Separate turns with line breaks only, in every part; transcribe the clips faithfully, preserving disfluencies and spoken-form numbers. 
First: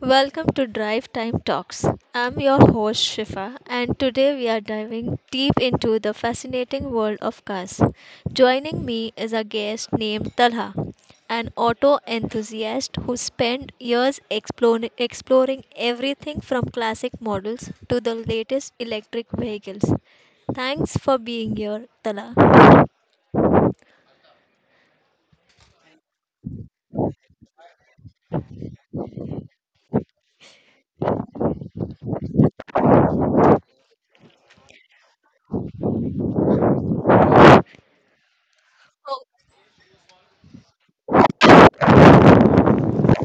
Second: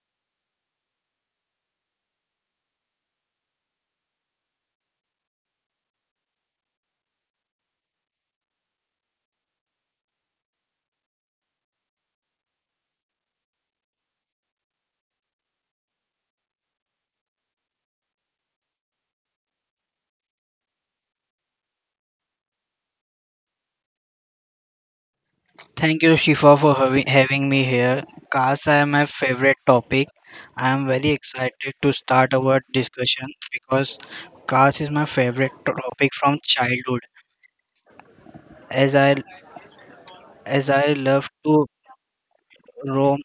Welcome to Drive Time Talks. I'm your host Shifa, and today we are diving deep into the fascinating world of cars. Joining me is a guest named Talha, an auto enthusiast who spent years exploring, exploring everything from classic models to the latest electric vehicles. Thanks for being here, Talha.
Thank you, Shifa, for havi- having me here. Cars are my favorite topic. I am very excited to start our discussion because cars is my favorite to- topic from childhood. As I as I love to roam.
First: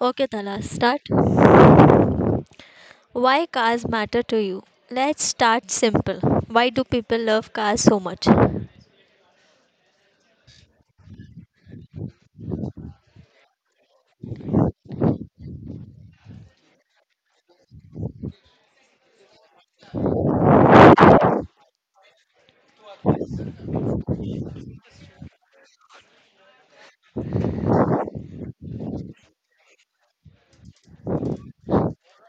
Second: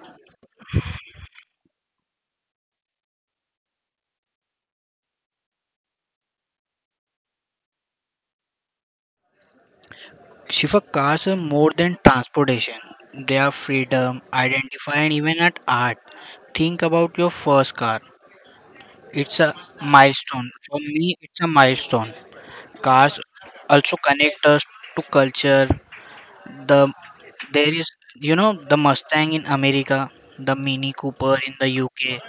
Okay, Talha, start. Why cars matter to you? Let's start simple. Why do people love cars so much?
Shifa, cars are more than transportation. They are freedom, identify, and even an art. Think about your first car. It's a milestone. For me, it's a milestone. Cars also connect us to culture. The There is, you know, the Mustang in America, the Mini Cooper in the U K,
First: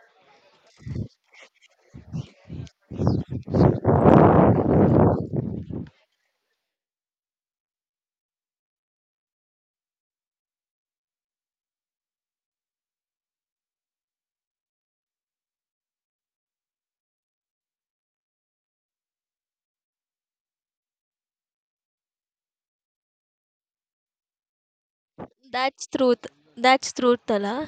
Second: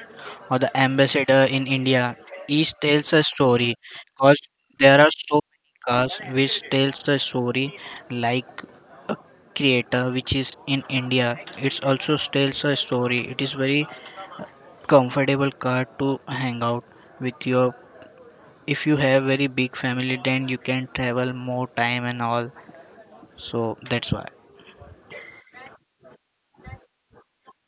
or the Ambassador in India. Each tells a story because there are so many cars which tells a story, like Creator which is in India. It's also tells a story. It is very comfortable car to hang out with your, if you have very big family then you can travel more time and all, so that's why.
That's truth. That's truth, Tala.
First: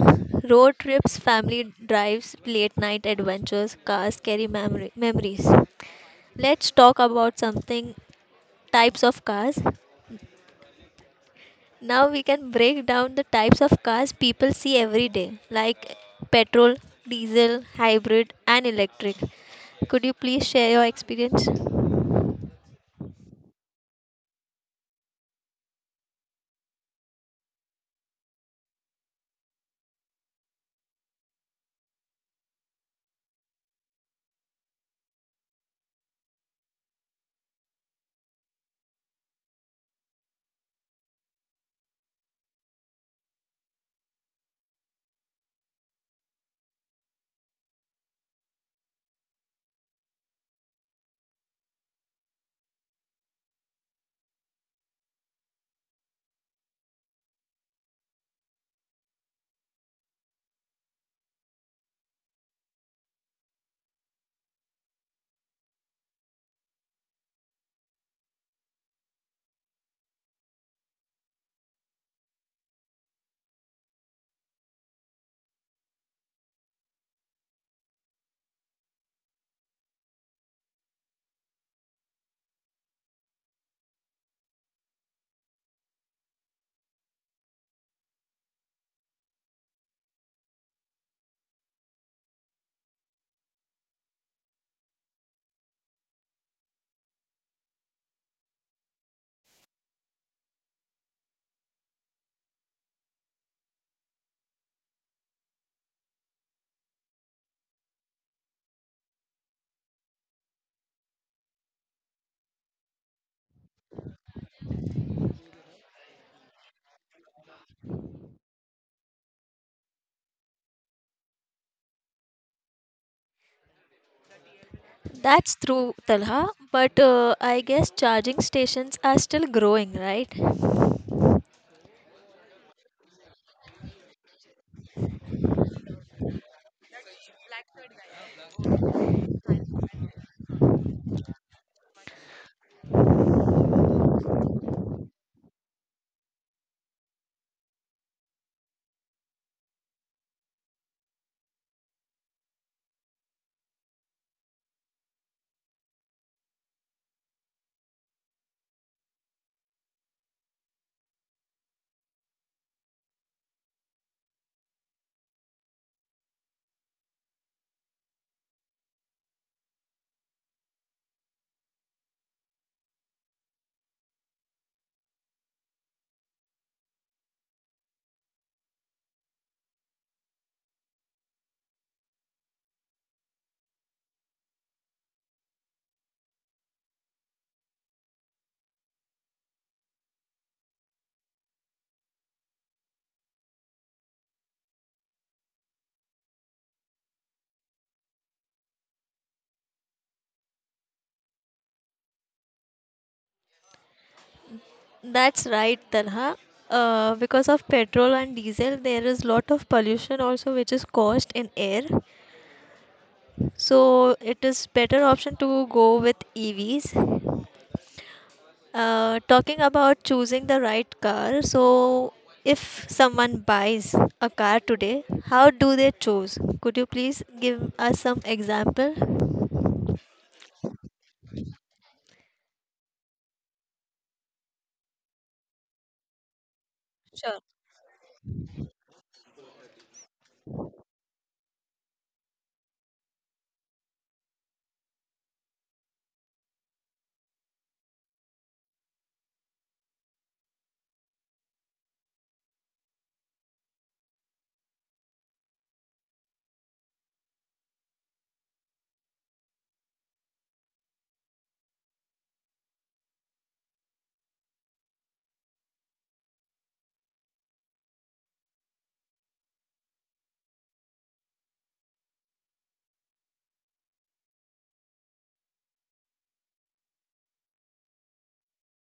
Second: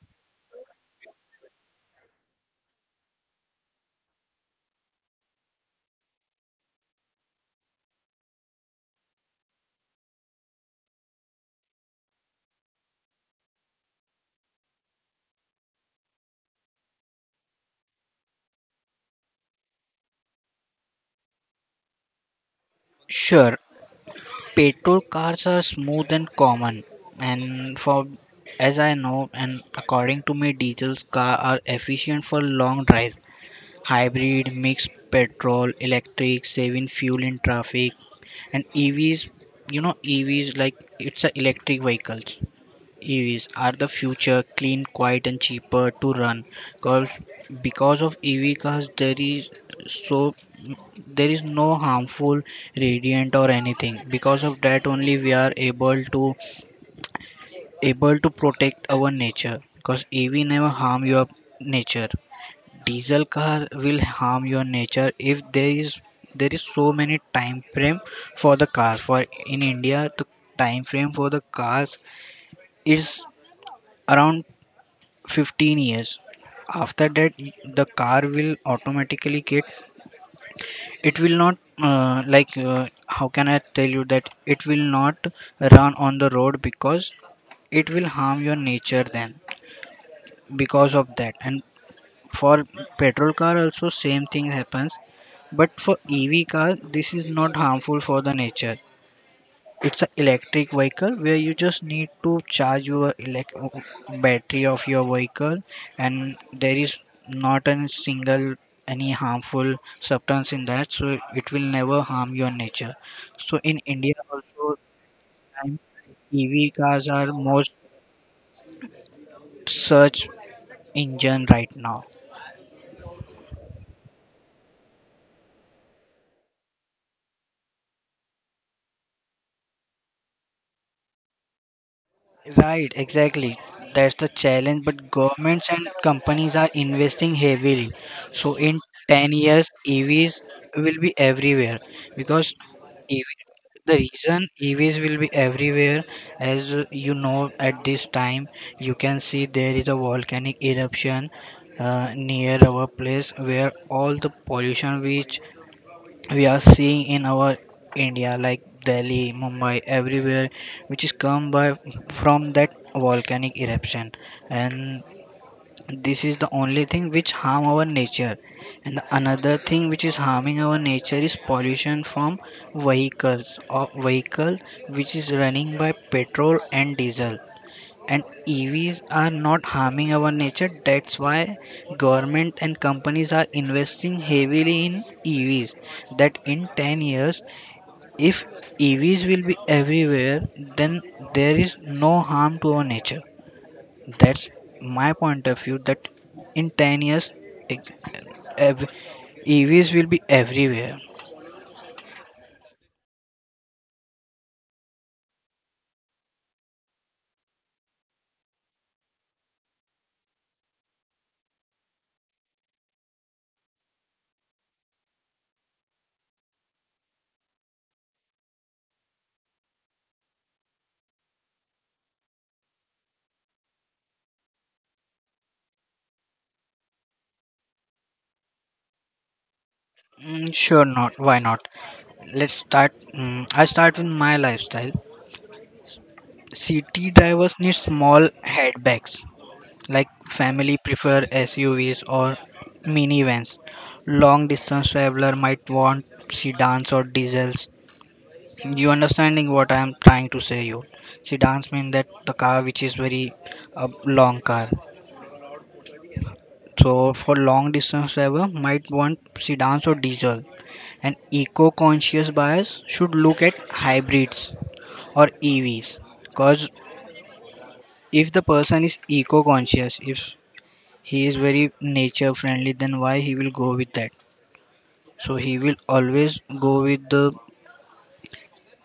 Road trips, family drives, late night adventures, cars carry memory, memories. Let's talk about something types of cars. Now we can break down the types of cars people see every day, like petrol, diesel, hybrid, and electric. Could you please share your experience?
Sure, petrol cars are smooth and common, and for as I know, and according to me, diesel car are efficient for long drives. Hybrid, mixed petrol, electric, saving fuel in traffic, and E Vs. You know, E Vs like it's a electric vehicles. E Vs are the future, clean, quiet, and cheaper to run. Because, because of E V cars, there is so there is no harmful radiant or anything. Because of that, only we are able to able to protect our nature. Because E V never harm your nature. Diesel car will harm your nature if there is there is so many time frame for the cars. For in India, the time frame for the cars is around fifteen years. After that, y- the car will automatically get, it will not, uh, like uh, how can I tell you that it will not run on the road because it will harm your nature. Then because of that, and for petrol car also same thing happens, but for EV car this is not harmful for the nature. It's an electric vehicle where you just need to charge your elect battery of your vehicle, and there is not a single any harmful substance in that, so it will never harm your nature. So in India also, um, EV cars are most search engine right now.
That's true, Talha. But uh, I guess charging stations are still growing, right?
Right, exactly. That's the challenge. But governments and companies are investing heavily. So in ten years, E Vs will be everywhere because E V the reason E Vs will be everywhere, as uh, you know, at this time, you can see there is a volcanic eruption uh, near our place, where all the pollution which we are seeing in our India, like Delhi, Mumbai, everywhere, which is come by from that volcanic eruption. And this is the only thing which harm our nature, and another thing which is harming our nature is pollution from vehicles or vehicle which is running by petrol and diesel. And EVs are not harming our nature, that's why government and companies are investing heavily in EVs, that in ten years, if EVs will be everywhere, then there is no harm to our nature. That's my point of view, that in ten years, ex- ev- EVs will be everywhere.
That's right, Talha. Uh, because of petrol and diesel, there is lot of pollution also, which is caused in air. So it is better option to go with E Vs. Uh, talking about choosing the right car, so if someone buys a car today, how do they choose? Could you please give us some example?
Mm, sure, not why not, let's start. mm, I start with my lifestyle. City
Sure.
drivers need small headbags, like family prefer S U Vs or minivans. Long distance traveler might want sedans or diesels. You understanding what I am trying to say you? Sedans mean that the car which is very uh, long car. So for long distance traveler might want sedans or diesel. An eco-conscious buyers should look at hybrids or E Vs, because if the person is eco-conscious, if he is very nature friendly, then why he will go with that, so he will always go with the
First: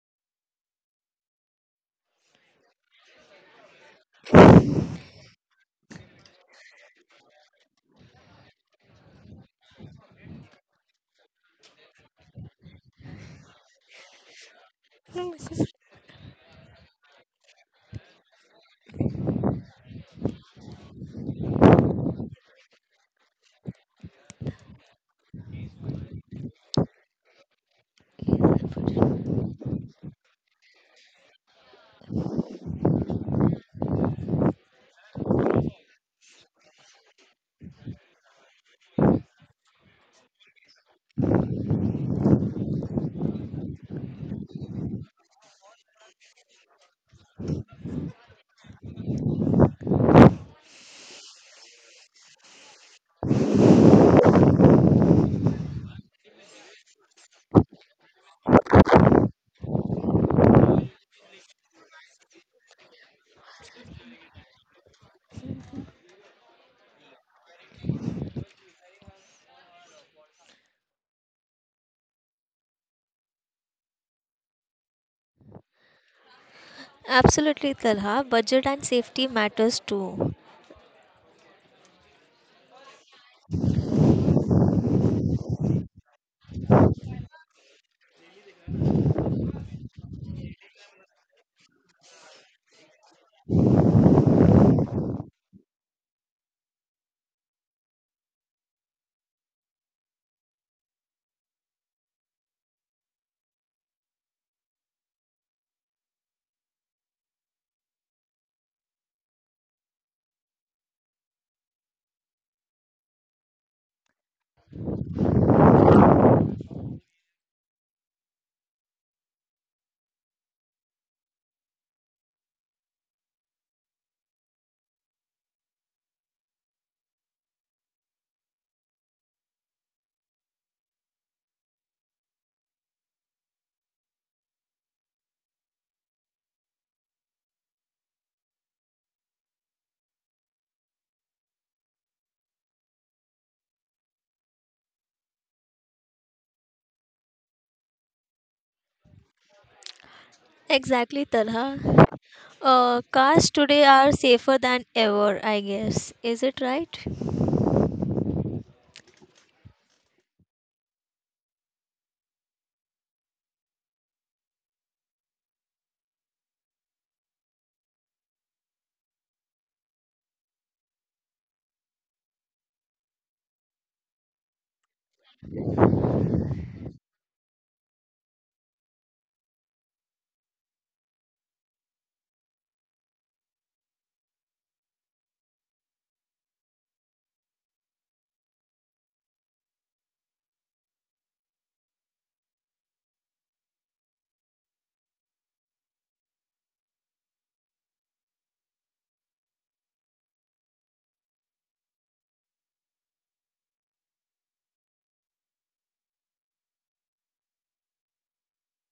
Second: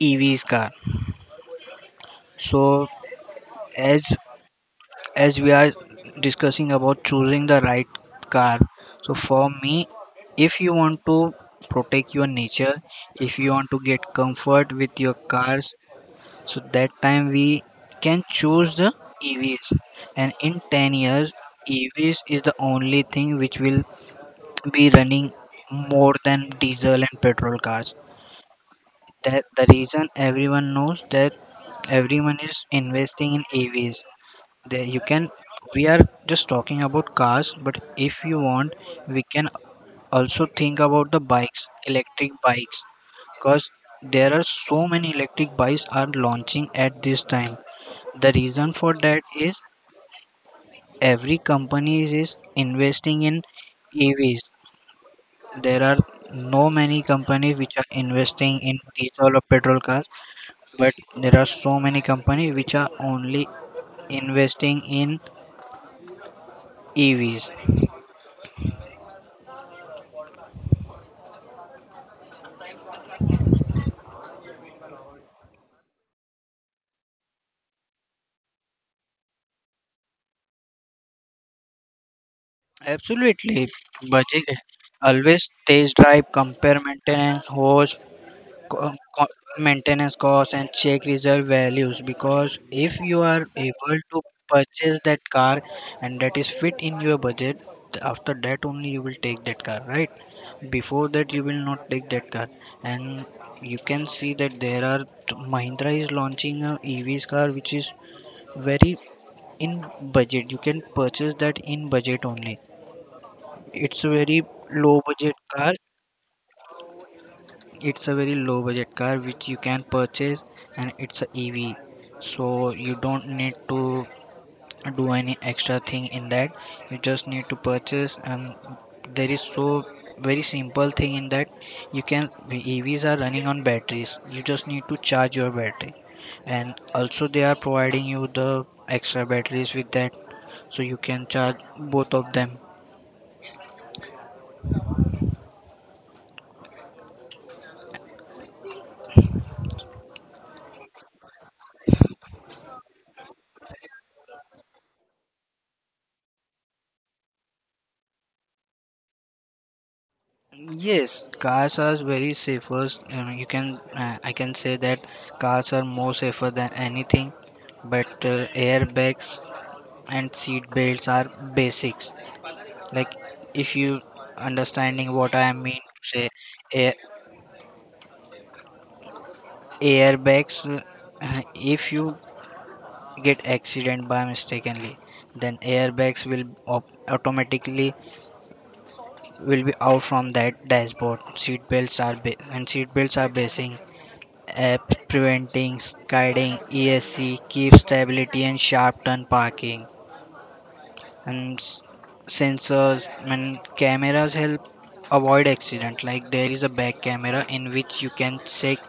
EV's car. So as as we are discussing about choosing the right car, so for me, if you want to protect your nature, if you want to get comfort with your cars, so that time we can choose the EVs. And in ten years, EVs is the only thing which will be running more than diesel and petrol cars. That the reason everyone knows that, everyone is investing in AVs. There you can, we are just talking about cars, but if you want, we can also think about the bikes, electric bikes, because there are so many electric bikes are launching at this time. The reason for that is every company is investing in EVs. There are no many companies which are investing in diesel or petrol cars, but there are so many companies which are only investing in E Vs.
Absolutely, Talha. Budget and safety matters too.
Absolutely. Budget, always test drive, compare maintenance, host, co- co- maintenance costs, and check reserve values. Because if you are able to purchase that car, and that is fit in your budget, th- after that only you will take that car, right? Before that, you will not take that car. And you can see that there are Mahindra is launching a E Vs car which is very in budget. You can purchase that in budget only. It's a very low budget car. It's a very low budget car which you can purchase, and it's a E V. So you don't need to do any extra thing in that. You just need to purchase, and there is so very simple thing in that. You can, E Vs are running on batteries. You just need to charge your battery, and also they are providing you the extra batteries with that, so you can charge both of them.
Exactly, Talha. Uh, cars today are safer than ever, I guess. Is it right?
Yes, cars are very safer. Um, you can uh, I can say that cars are more safer than anything, but uh, airbags and seat belts are basics. Like if you understanding what I mean to say, air, airbags. uh, If you get accident by mistakenly, then airbags will op- automatically will be out from that dashboard. Seat belts are ba- and seat belts are basic, apps preventing, guiding. E S C keeps stability and sharp turn parking, and s- sensors and cameras help avoid accident, like there is a back camera in which you can check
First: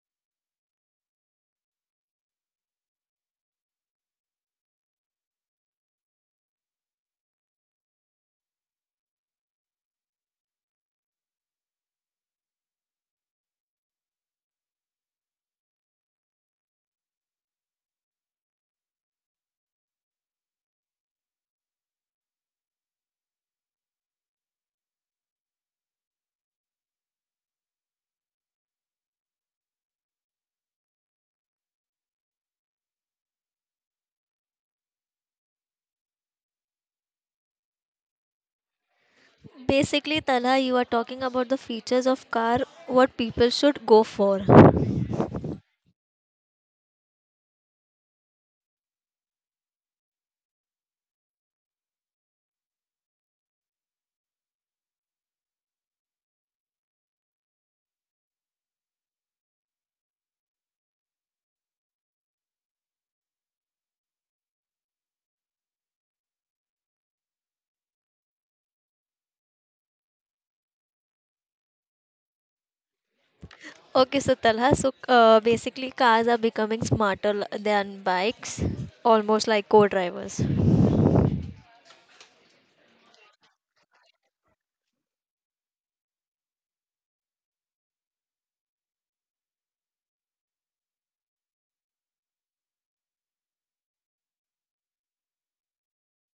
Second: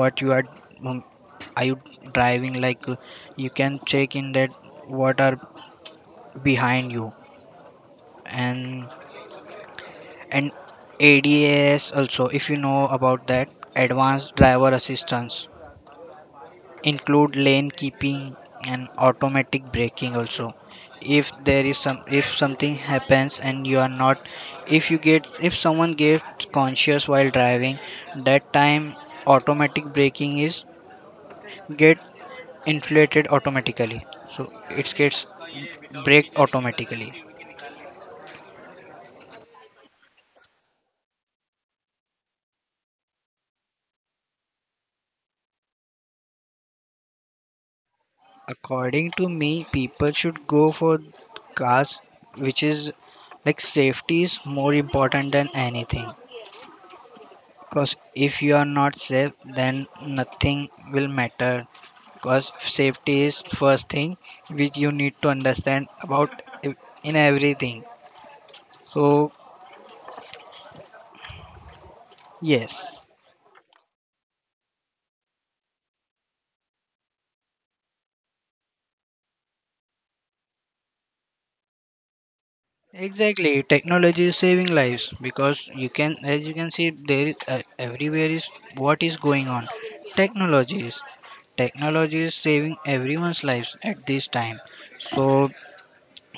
what you are, um, are you driving like uh, you can check in that what are behind you. And and ADAS also, if you know about that, advanced driver assistance, include lane keeping and automatic braking also. If there is some, if something happens and you are not, if you get, if someone gets conscious while driving, that time automatic braking is get inflated automatically, so it gets brake automatically.
Basically, Talha, you are talking about the features of car, what people should go for.
According to me, people should go for cars which is like, safety is more important than anything. Because if you are not safe, then nothing will matter. Because safety is first thing which you need to understand about ev- in everything. So yes,
Okay, so Talha, so uh, basically cars are becoming smarter l- than bikes, almost like co-drivers.
exactly. Technology is saving lives because you can, as you can see, there is, uh, everywhere is what is going on. Technologies, technology is saving everyone's lives at this time. So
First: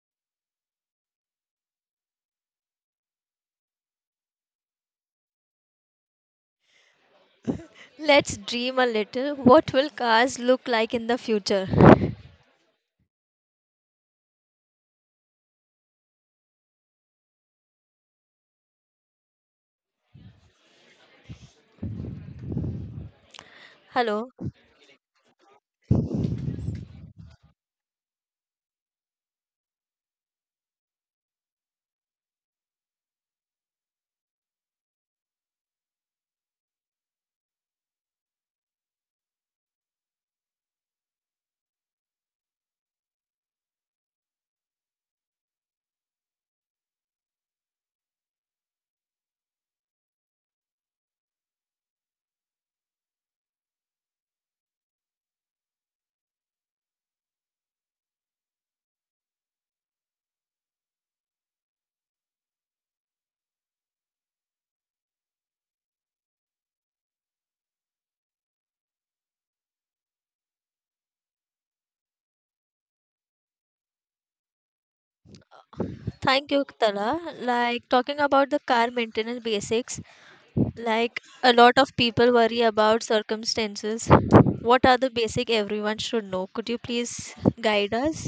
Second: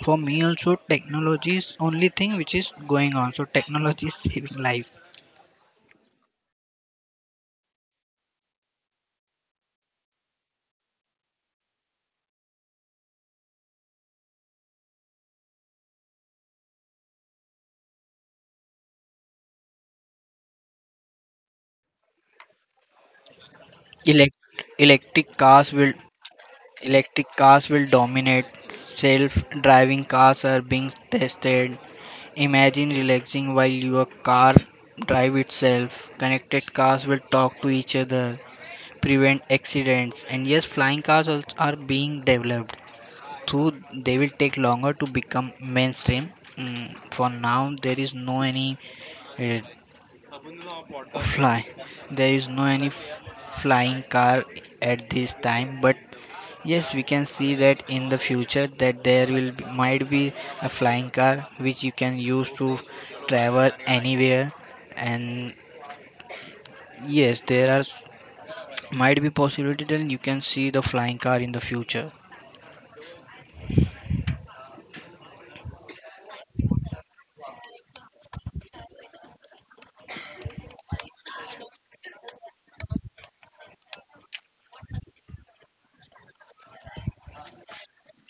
for me also, technology is only thing which is going on. So technology is saving lives.
Let's dream a little. What will cars look like in the future?
Elec-
Hello.
electric cars will electric cars will dominate. Self-driving cars are being tested. Imagine relaxing while your car drive itself. Connected cars will talk to each other, prevent accidents, and yes, flying cars also are being developed. Though they will take longer to become mainstream. Mm, for now, there is no any uh, fly. There is no any f- flying car at this time, but yes, we can see that in the future that there will be, might be, a flying car which you can use to travel anywhere. And yes, there are might be possibility that you can see the flying car in the future.
Thank you, Tala. Like talking about the car maintenance basics, like a lot of people worry about circumstances. What are the basic everyone should know? Could you please guide us?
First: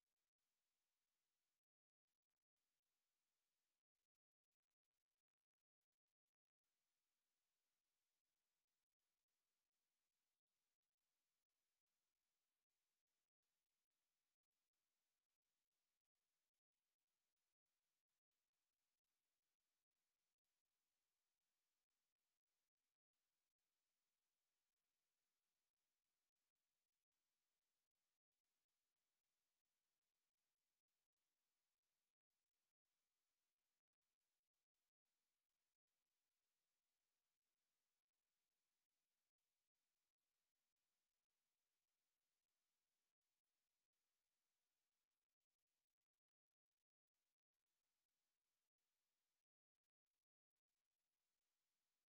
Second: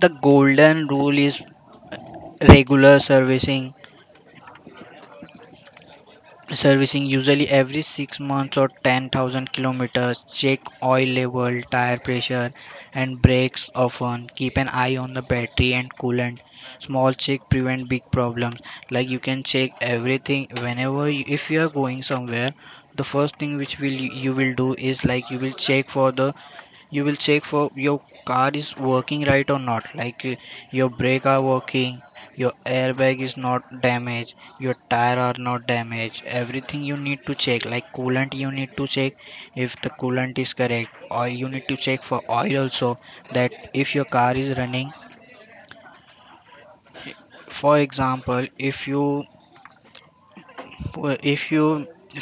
The golden rule is regular servicing servicing usually every six months or ten thousand kilometers. Check oil level, tire pressure, and brakes often. Keep an eye on the battery and coolant. Small check prevent big problems. Like you can check everything whenever you, if you are going somewhere, the first thing which will you will do is like, you will check for the you will check for your car is working right or not, like uh, your brake are working, your airbag is not damaged, your tire are not damaged, everything you need to check, like coolant you need to check if the coolant is correct, or you need to check for oil also, that if your car is running. For example, if you uh, if you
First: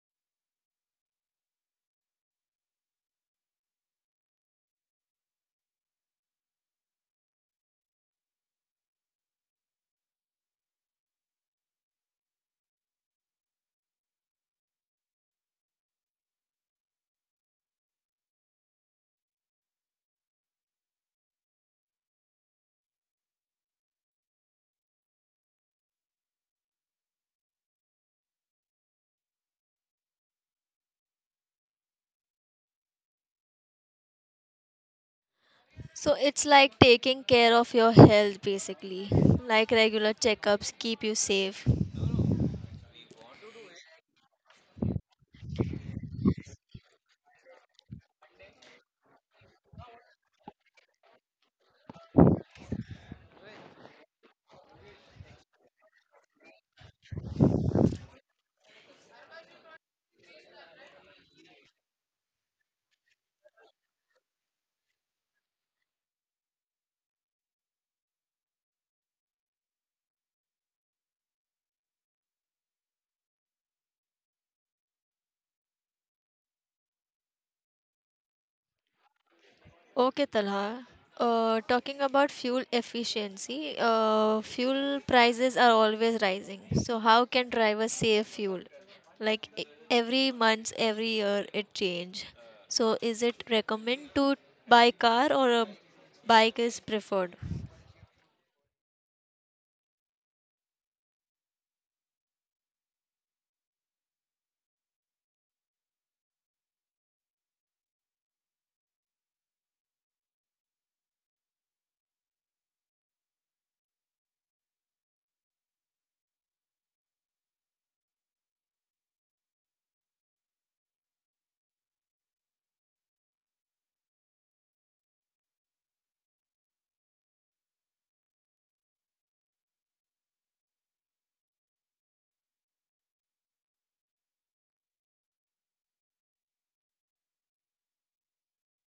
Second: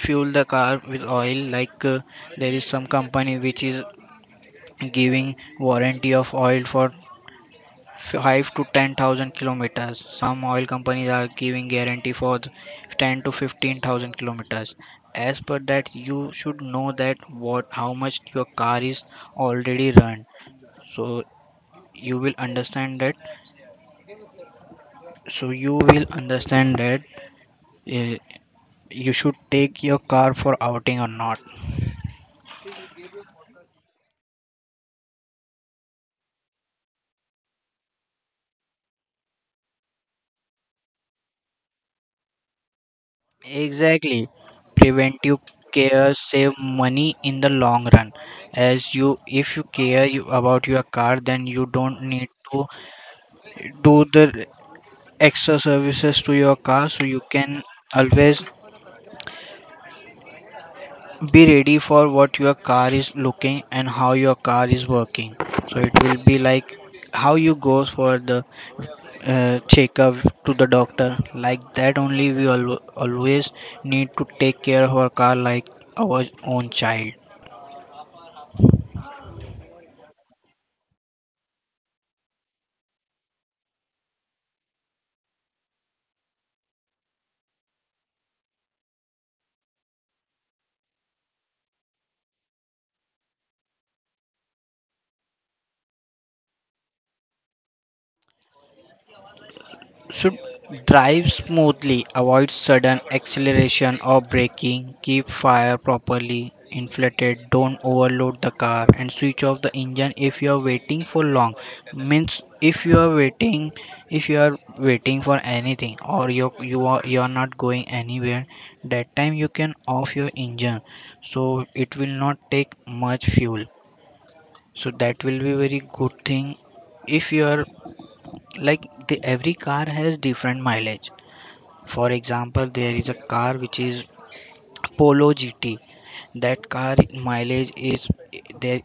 fuel the car with oil, like uh, there is some company which is giving warranty of oil for five to ten thousand kilometers. Some oil companies are giving guarantee for th- ten to fifteen thousand kilometers. As per that, you should know that what how much your car is already run. So you will understand that. So you will understand that uh, you should take your car for outing or not.
So it's like taking care of your health basically. Like regular checkups keep you safe.
Exactly. Preventive care save money in the long run. As you if you care you, about your car, then you don't need to do the extra services to your car, so you can always be ready for what your car is looking and how your car is working. So it will be like how you goes for the uh, checkup to the doctor. Like that only, we al- always need to take care of our car like our own child.
Okay, Talha. Uh, talking about fuel efficiency, uh, fuel prices are always rising. So how can drivers save fuel? Like e- every month every year it change, so is it recommend to buy car or a bike is preferred?
Should drive smoothly, avoid sudden acceleration or braking, keep fire properly inflated, don't overload the car, and switch off the engine if you are waiting for long. Means if you are waiting, if you are waiting for anything, or you you are you are not going anywhere, that time you can off your engine, so it will not take much fuel, so that will be very good thing. If you are, like, the every car has different mileage. For example, there is a car which is Polo G T. That car mileage is there.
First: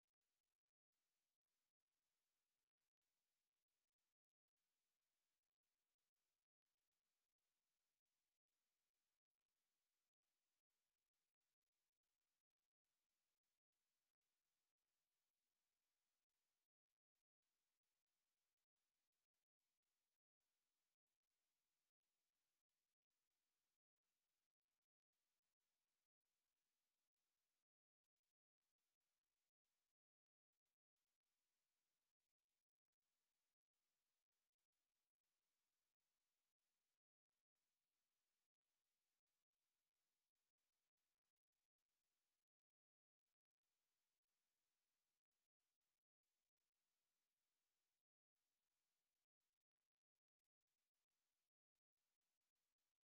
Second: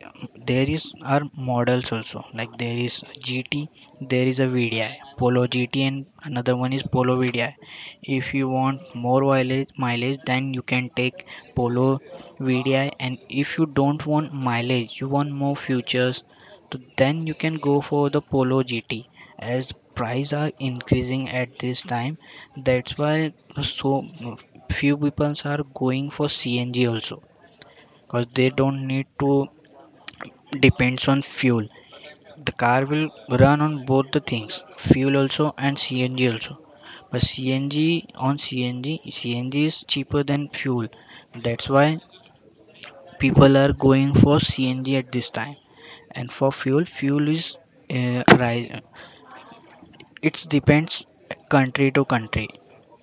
There is are models also like there is G T, there is a V D I, Polo GT, and another one is Polo V D I. If you want more mileage, mileage, then you can take Polo V D I, and if you don't want mileage, you want more features, so then you can go for the Polo G T. As price are increasing at this time, that's why, so, few people are going for C N G also, because they don't need to depends on fuel. The car will run on both the things, fuel also and CNG also. But CNG on CNG, CNG is cheaper than fuel. That's why people are going for C N G at this time. And for fuel, fuel is, uh, rise. It depends country to country.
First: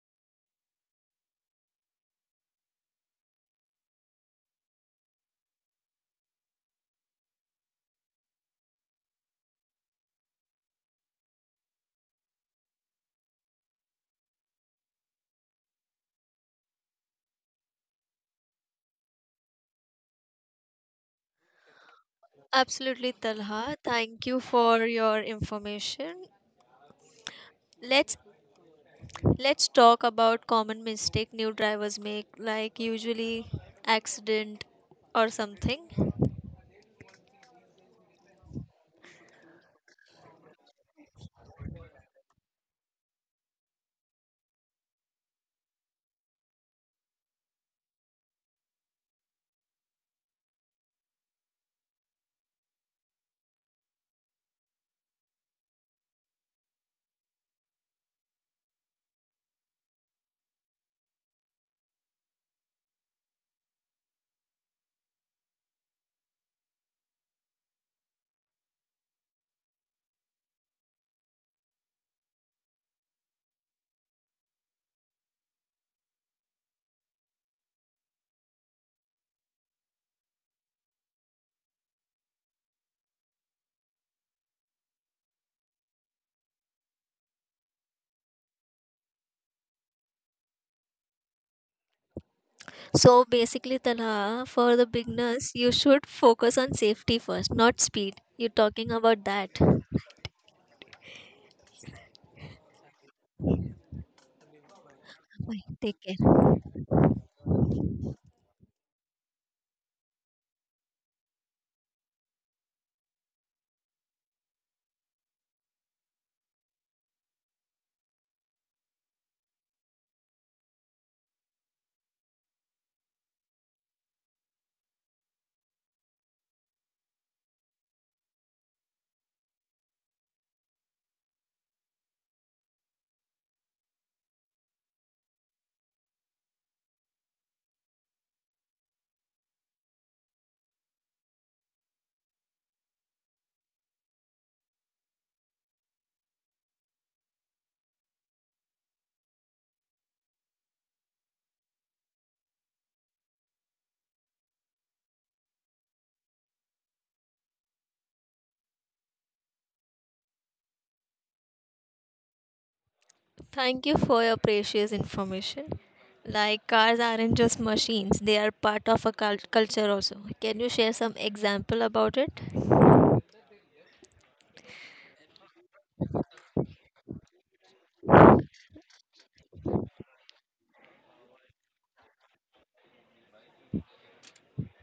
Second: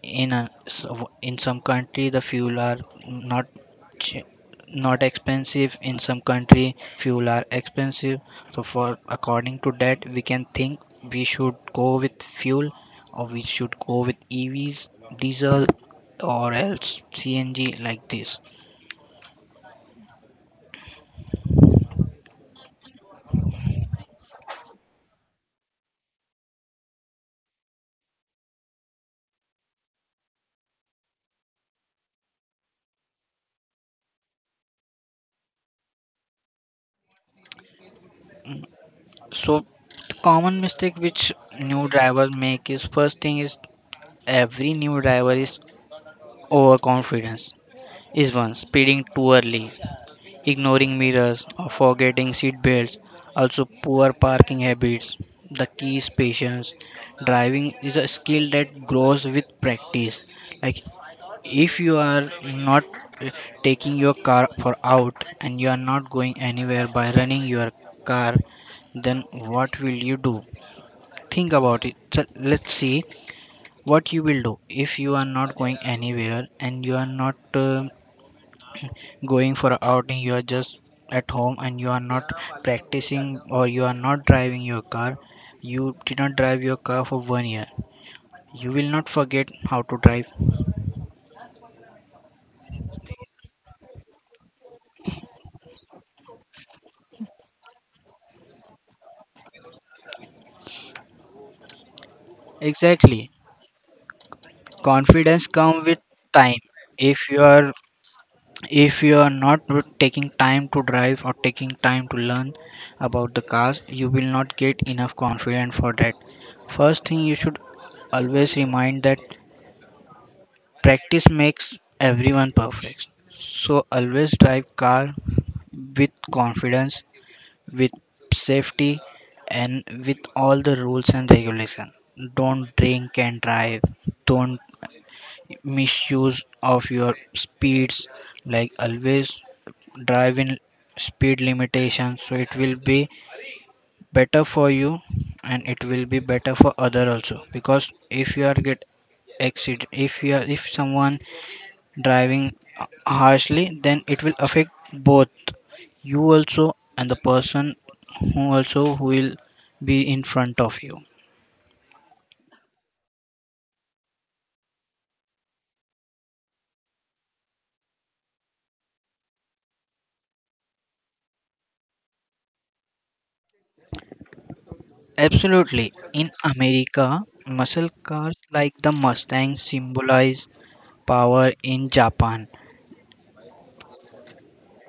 In a, s- w- in some country the fuel are not ch- not expensive. In some country fuel are expensive. So for according to that we can think we should go with fuel or we should go with E Vs, diesel, or else C N G, like this.
Absolutely, Talha, thank you for your information. let's let's talk about common mistake new drivers make, like usually accident or something.
So the common mistake which new driver make is, first thing is, every new driver is overconfidence, is one speeding too early, ignoring mirrors, or forgetting seat belts. Also, poor parking habits. The key is patience. Driving is a skill that grows with practice. Like if you are not uh, taking your car for out and you are not going anywhere by running your car, then what will you do? Think about it. So let's see what you will do if you are not going anywhere and you are not uh, going for a outing, you are just at home and you are not practicing or you are not driving your car, you did not drive your car for one year, you will not forget how to drive.
So basically, Talha, for the beginners you should focus on safety first not speed, you're talking about that.
Exactly. Confidence
Bye,
comes
take
with
care.
time. If you are if you are not taking time to drive or taking time to learn about the cars, you will not get enough confidence for that. First thing you should always remind that practice makes everyone perfect. So always drive car with confidence, with safety, and with all the rules and regulation. Don't drink and drive. Don't misuse of your speeds. Like, always drive in speed limitation, so it will be better for you and it will be better for other also. Because if you are get accident, if you are, if someone driving uh, harshly, then it will affect both you also and the person who also who will be in front of you.
Thank you for your precious information. Like cars aren't just machines, they are part of a cult- culture also. Can you share some example about it?
Absolutely, in America, muscle cars like the Mustang symbolize power. In japan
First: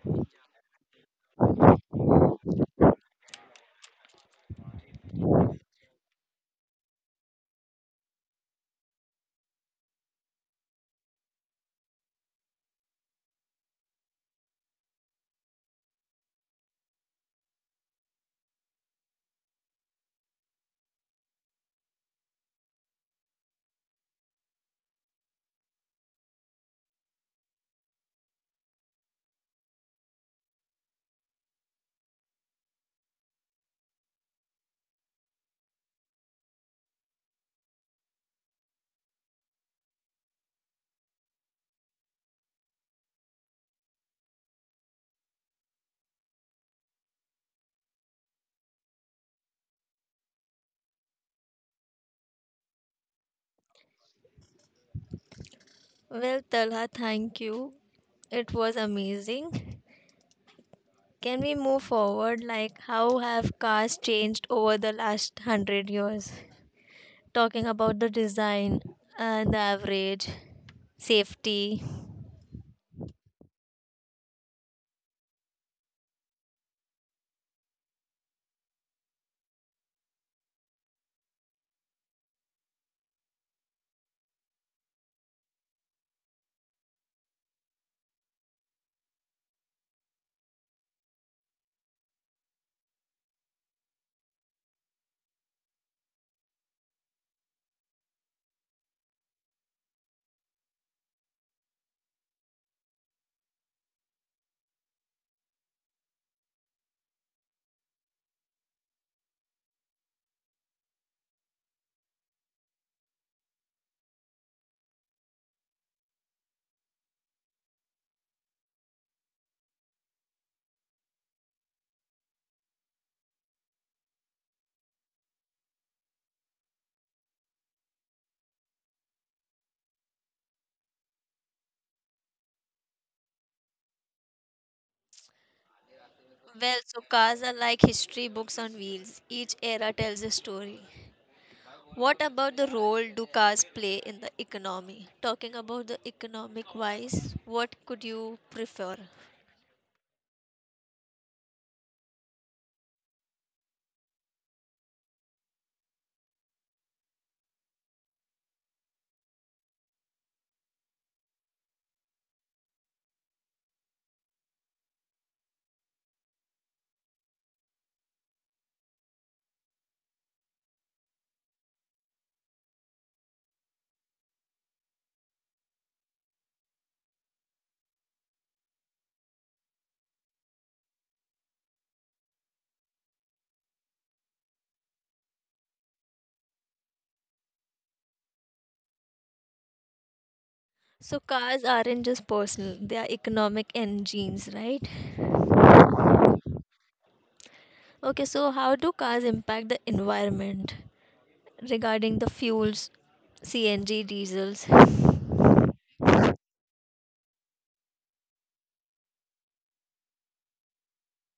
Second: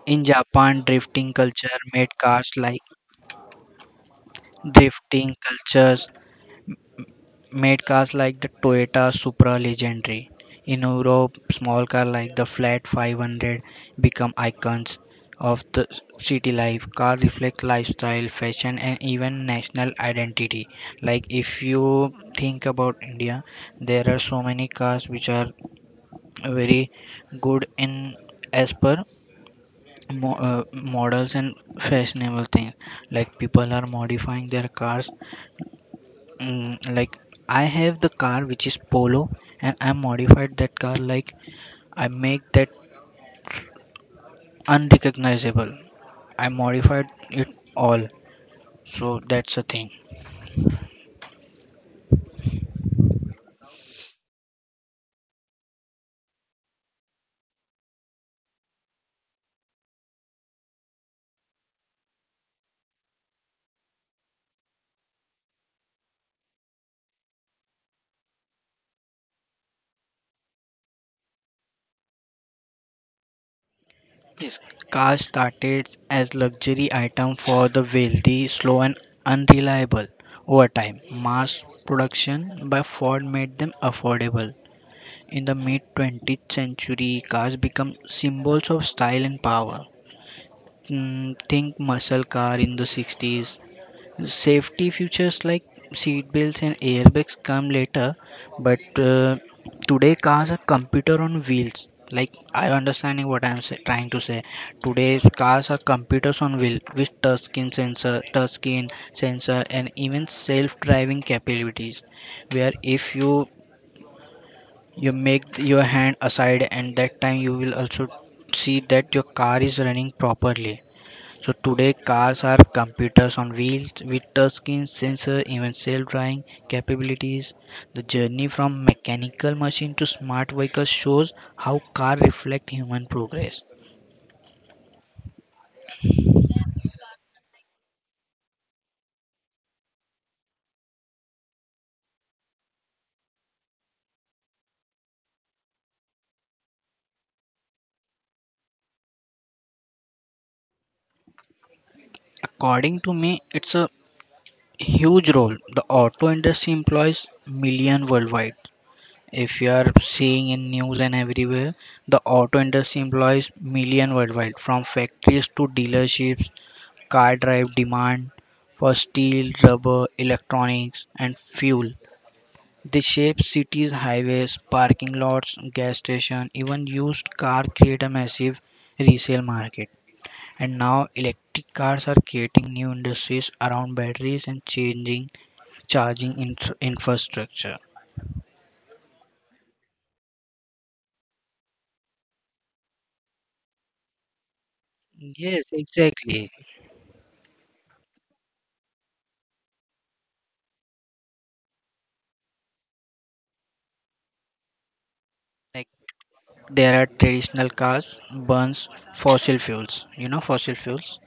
in japan drifting culture made cars like drifting cultures made cars like the Toyota Supra legendary. In Europe, small cars like the Fiat five hundred become icons of the city life. Cars reflect lifestyle, fashion, and even national identity. Like if you think about India, there are so many cars which are very good in as per mo- uh, models and fashionable things. Like people are modifying their cars. Mm, like, I have the car which is Polo, and I modified that car, like, I make that unrecognizable. I modified it all. So that's the thing.
Well, Talha, thank you. It was amazing. Can we move forward? Like, how have cars changed over the last hundred years? Talking about the design and the average, safety.
Yes, cars started as luxury item for the wealthy, slow and unreliable. Over time, mass production by Ford made them affordable. In the mid twentieth century, cars become symbols of style and power. Mm, think muscle car in the sixties. Safety features like seat belts and airbags come later, but uh, today cars are computer on wheels. Like, I understanding what I'm say, trying to say. Today's cars are computers on wheel with touchscreen sensor, touchscreen sensor, and even self-driving capabilities. Where if you you make th- your hand aside, and that time you will also see that your car is running properly. So today cars are computers on wheels with touchscreen, sensor, even self-driving capabilities. The journey from mechanical machine to smart vehicle shows how cars reflect human progress.
Well, so cars are like history books on wheels. Each era tells a story. What about the role do cars play in the economy? Talking about the economic wise, what could you prefer?
According to me, it's a huge role. The auto industry employs million worldwide. If you are seeing in news and everywhere, the auto industry employs million worldwide, from factories to dealerships. Car drive demand for steel, rubber, electronics, and fuel. They shape cities, highways, parking lots, gas stations. Even used car create a massive resale market. And now electric cars are creating new industries around batteries and changing charging infra- infrastructure.
So cars aren't just personal, they are economic engines, right?
Yes, exactly.
Okay, so how do cars impact the environment regarding the fuels, C N G, diesels?
Like, there are traditional cars burns fossil fuels, you know, fossil fuels.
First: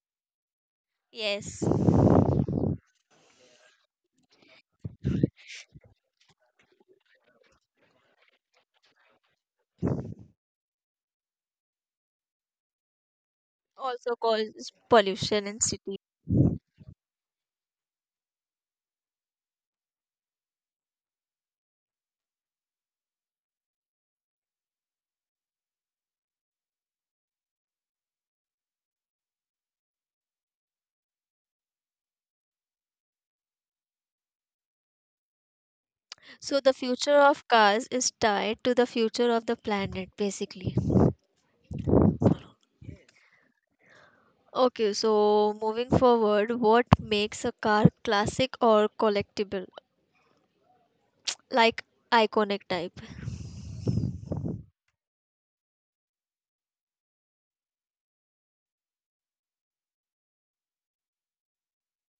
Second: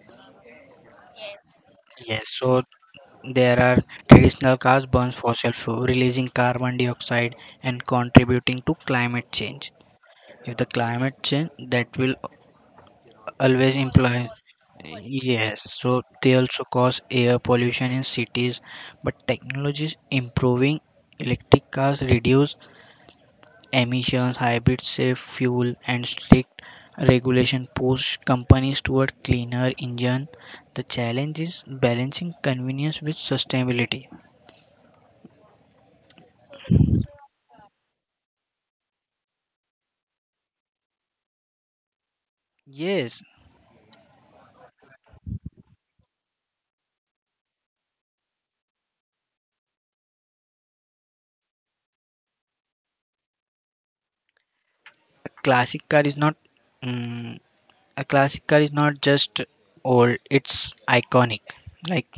Yes,
Yes, so, there are traditional cars burn fossil fuel, releasing carbon dioxide and contributing to climate change. If the climate change, that will always
also
imply.
causes pollution in
Yes,
cities.
so they also cause air pollution in cities, but technology is improving. Electric cars reduce emissions, hybrid save fuel, and strict regulation push companies toward cleaner engine. The challenge is balancing convenience with sustainability.
So the future of cars is tied to the future of the planet basically.
Yes,
Okay, so moving forward, what makes a car classic or collectible? Like iconic type.
a classic car is not, mm, a classic car is not just old, it's iconic. Like,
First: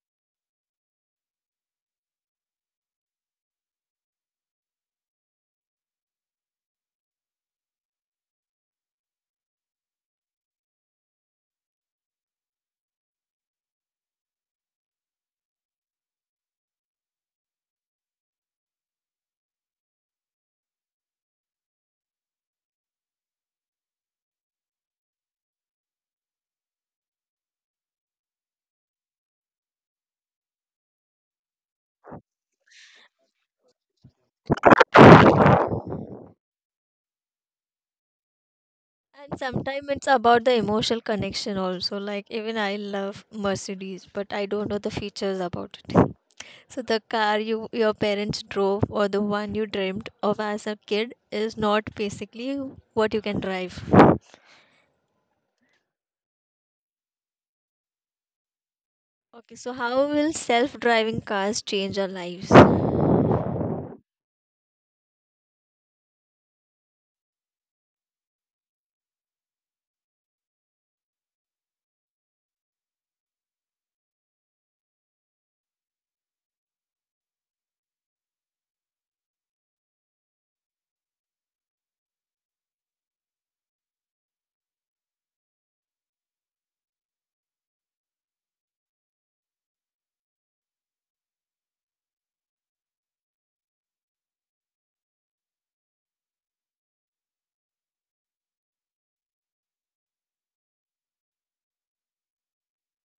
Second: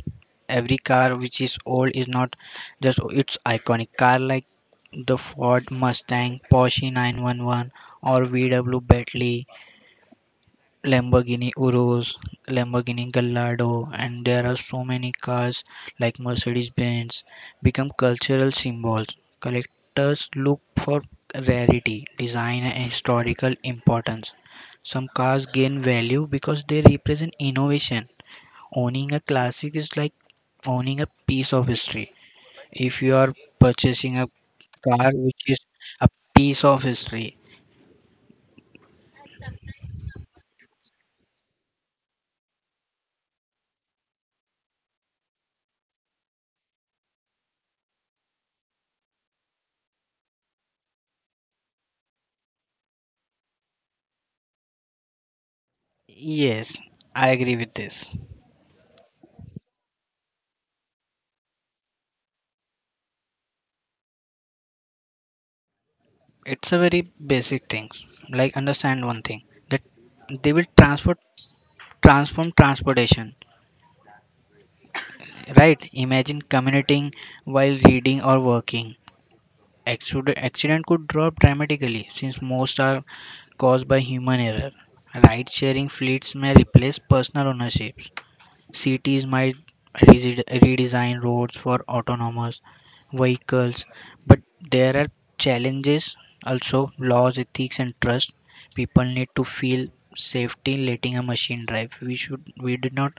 every car which is old is not just o- it's iconic car, like the Ford Mustang, Porsche nine one one, or VW, Bentley, Lamborghini Urus, Lamborghini Gallardo, and there are so many cars like Mercedes Benz become cultural symbols. Collectors look for rarity, design, and historical importance. Some cars gain value because they represent innovation. Owning a classic is like owning a piece of history. If you are purchasing a car which is a piece of history.
And sometimes it's about the emotional connection also. Like even I love Mercedes, but I don't know the features about it. So the car you your parents drove or the one you dreamt of as a kid is not basically what you can drive. Okay,
Yes, I agree with this.
so how will self-driving cars change our lives?
It's a very basic thing. Like, understand one thing, that they will transfer transform transportation. Right, imagine commuting while reading or working. Accident, accident could drop dramatically since most are caused by human error. Ride sharing fleets may replace personal ownership. Cities might resi- redesign roads for autonomous vehicles, but there are challenges also, laws, ethics, and trust. People need to feel safety in letting a machine drive. We should we did not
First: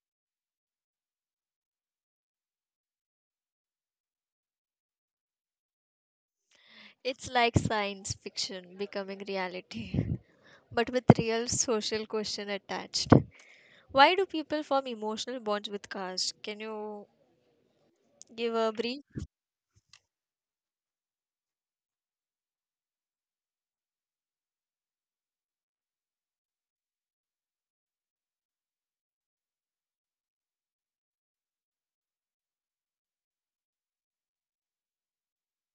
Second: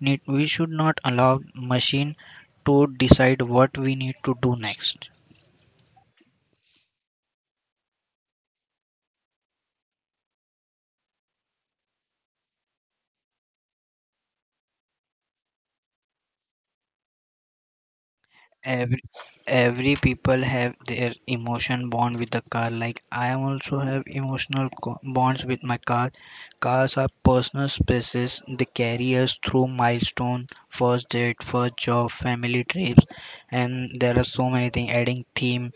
need we should not allow machine to decide what we need to do next.
It's like science fiction becoming reality, but with real social question attached. Why do people form emotional bonds with cars? Can you give a
every
brief?
every people have their emotion bond with the car. Like, I am also have emotional co- bonds with my car. Cars are personal spaces, they carry us through milestone, first date, first job, family trips, and there are so many things adding theme.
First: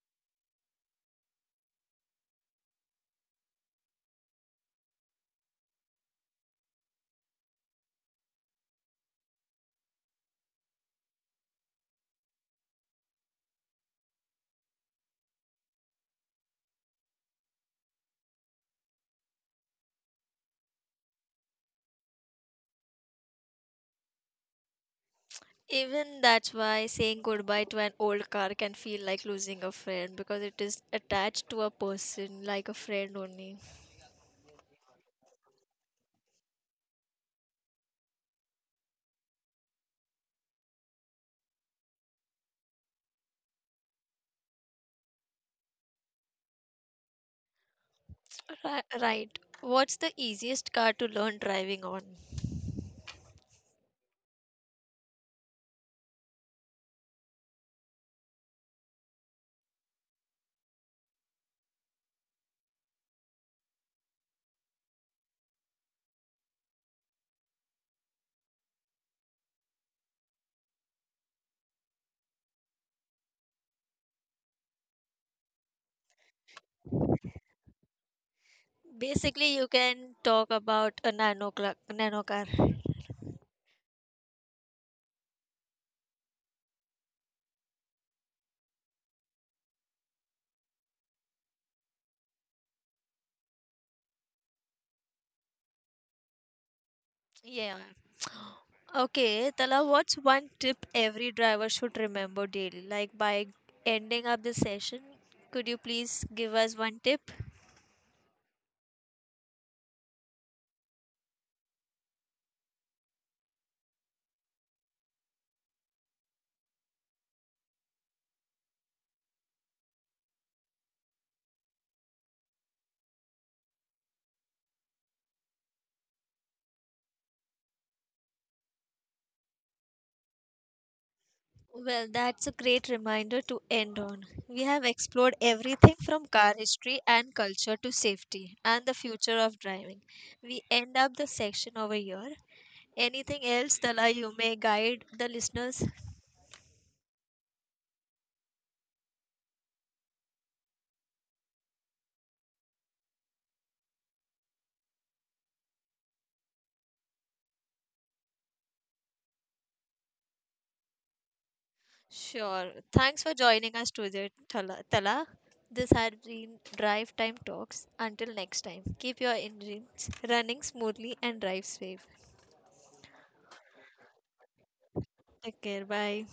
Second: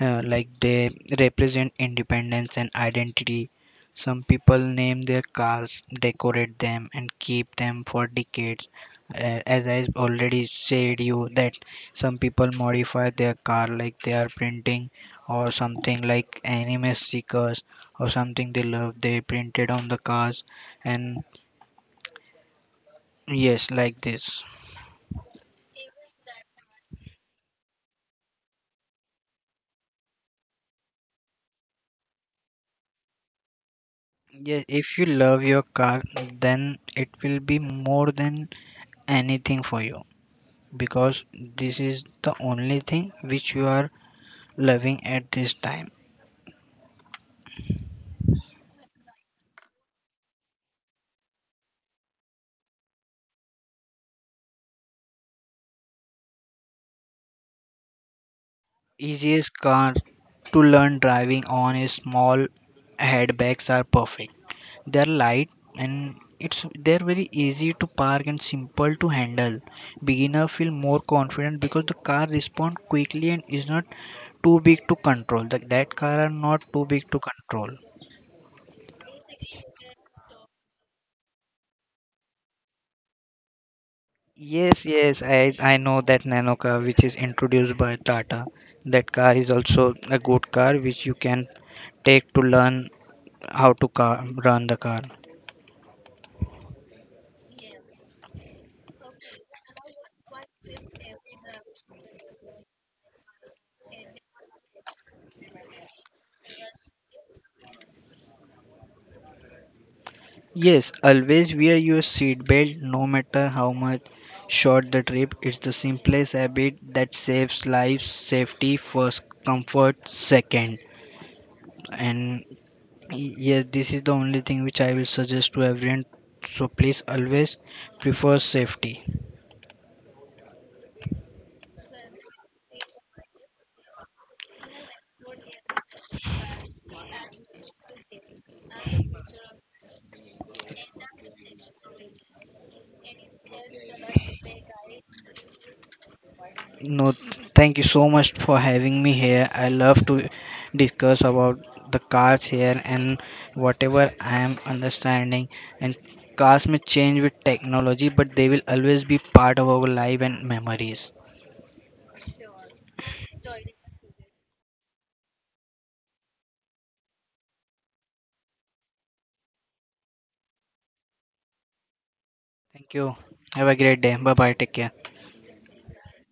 uh, Like, they represent independence and identity. Some people name their cars, decorate them, and keep them for decades. Uh, as I already said you that some people modify their car, like they are printing or something, like anime stickers or something they love, they printed on the cars. And, yes, like this.
Even that's why saying goodbye to an old car can feel like losing a friend because it is attached to a person like a friend only.
Yes, if you love your car, then it will be more than anything for you, because this is the only thing which you are loving at this time.
Ri- Right. What's the easiest car to learn driving on?
Easiest car to learn driving on is small hatchbacks are perfect. They're light, and it's they're very easy to park and simple to handle. Beginner feel more confident because the car respond quickly and is not too big to control. That, that car are not too big to control.
Basically, you can talk about a nano, cla- nano car.
Yes, yes, I I know that nano car which is introduced by Tata. That car is also a good car which you can take to learn how to car, run the car.
Yeah. Okay, Tala, what's one tip every driver should remember daily? Like by ending up this session, could you please give us one tip?
Yes, always wear your seat belt no matter how much short the trip. It's the simplest habit that saves lives. Safety first, comfort second. And y- yes, this is the only thing which I will suggest to everyone. So please always prefer safety.
Well, that's a great reminder to end on. We have explored everything from car history and culture to safety and the future of driving. We end up the section over here. Anything else, Tala, you may guide the listeners?
No, thank you so much for having me here. I love to discuss about the cars here and whatever I am understanding. And cars may change with technology, but they will always be part of our life and memories.
Sure. Thanks for joining us today, Tala. Tala. This had been Drive Time Talks. Until next time, keep your engines running smoothly and drive safe.
Thank you. Have a great day. Bye bye. Take care.
Take care. Bye.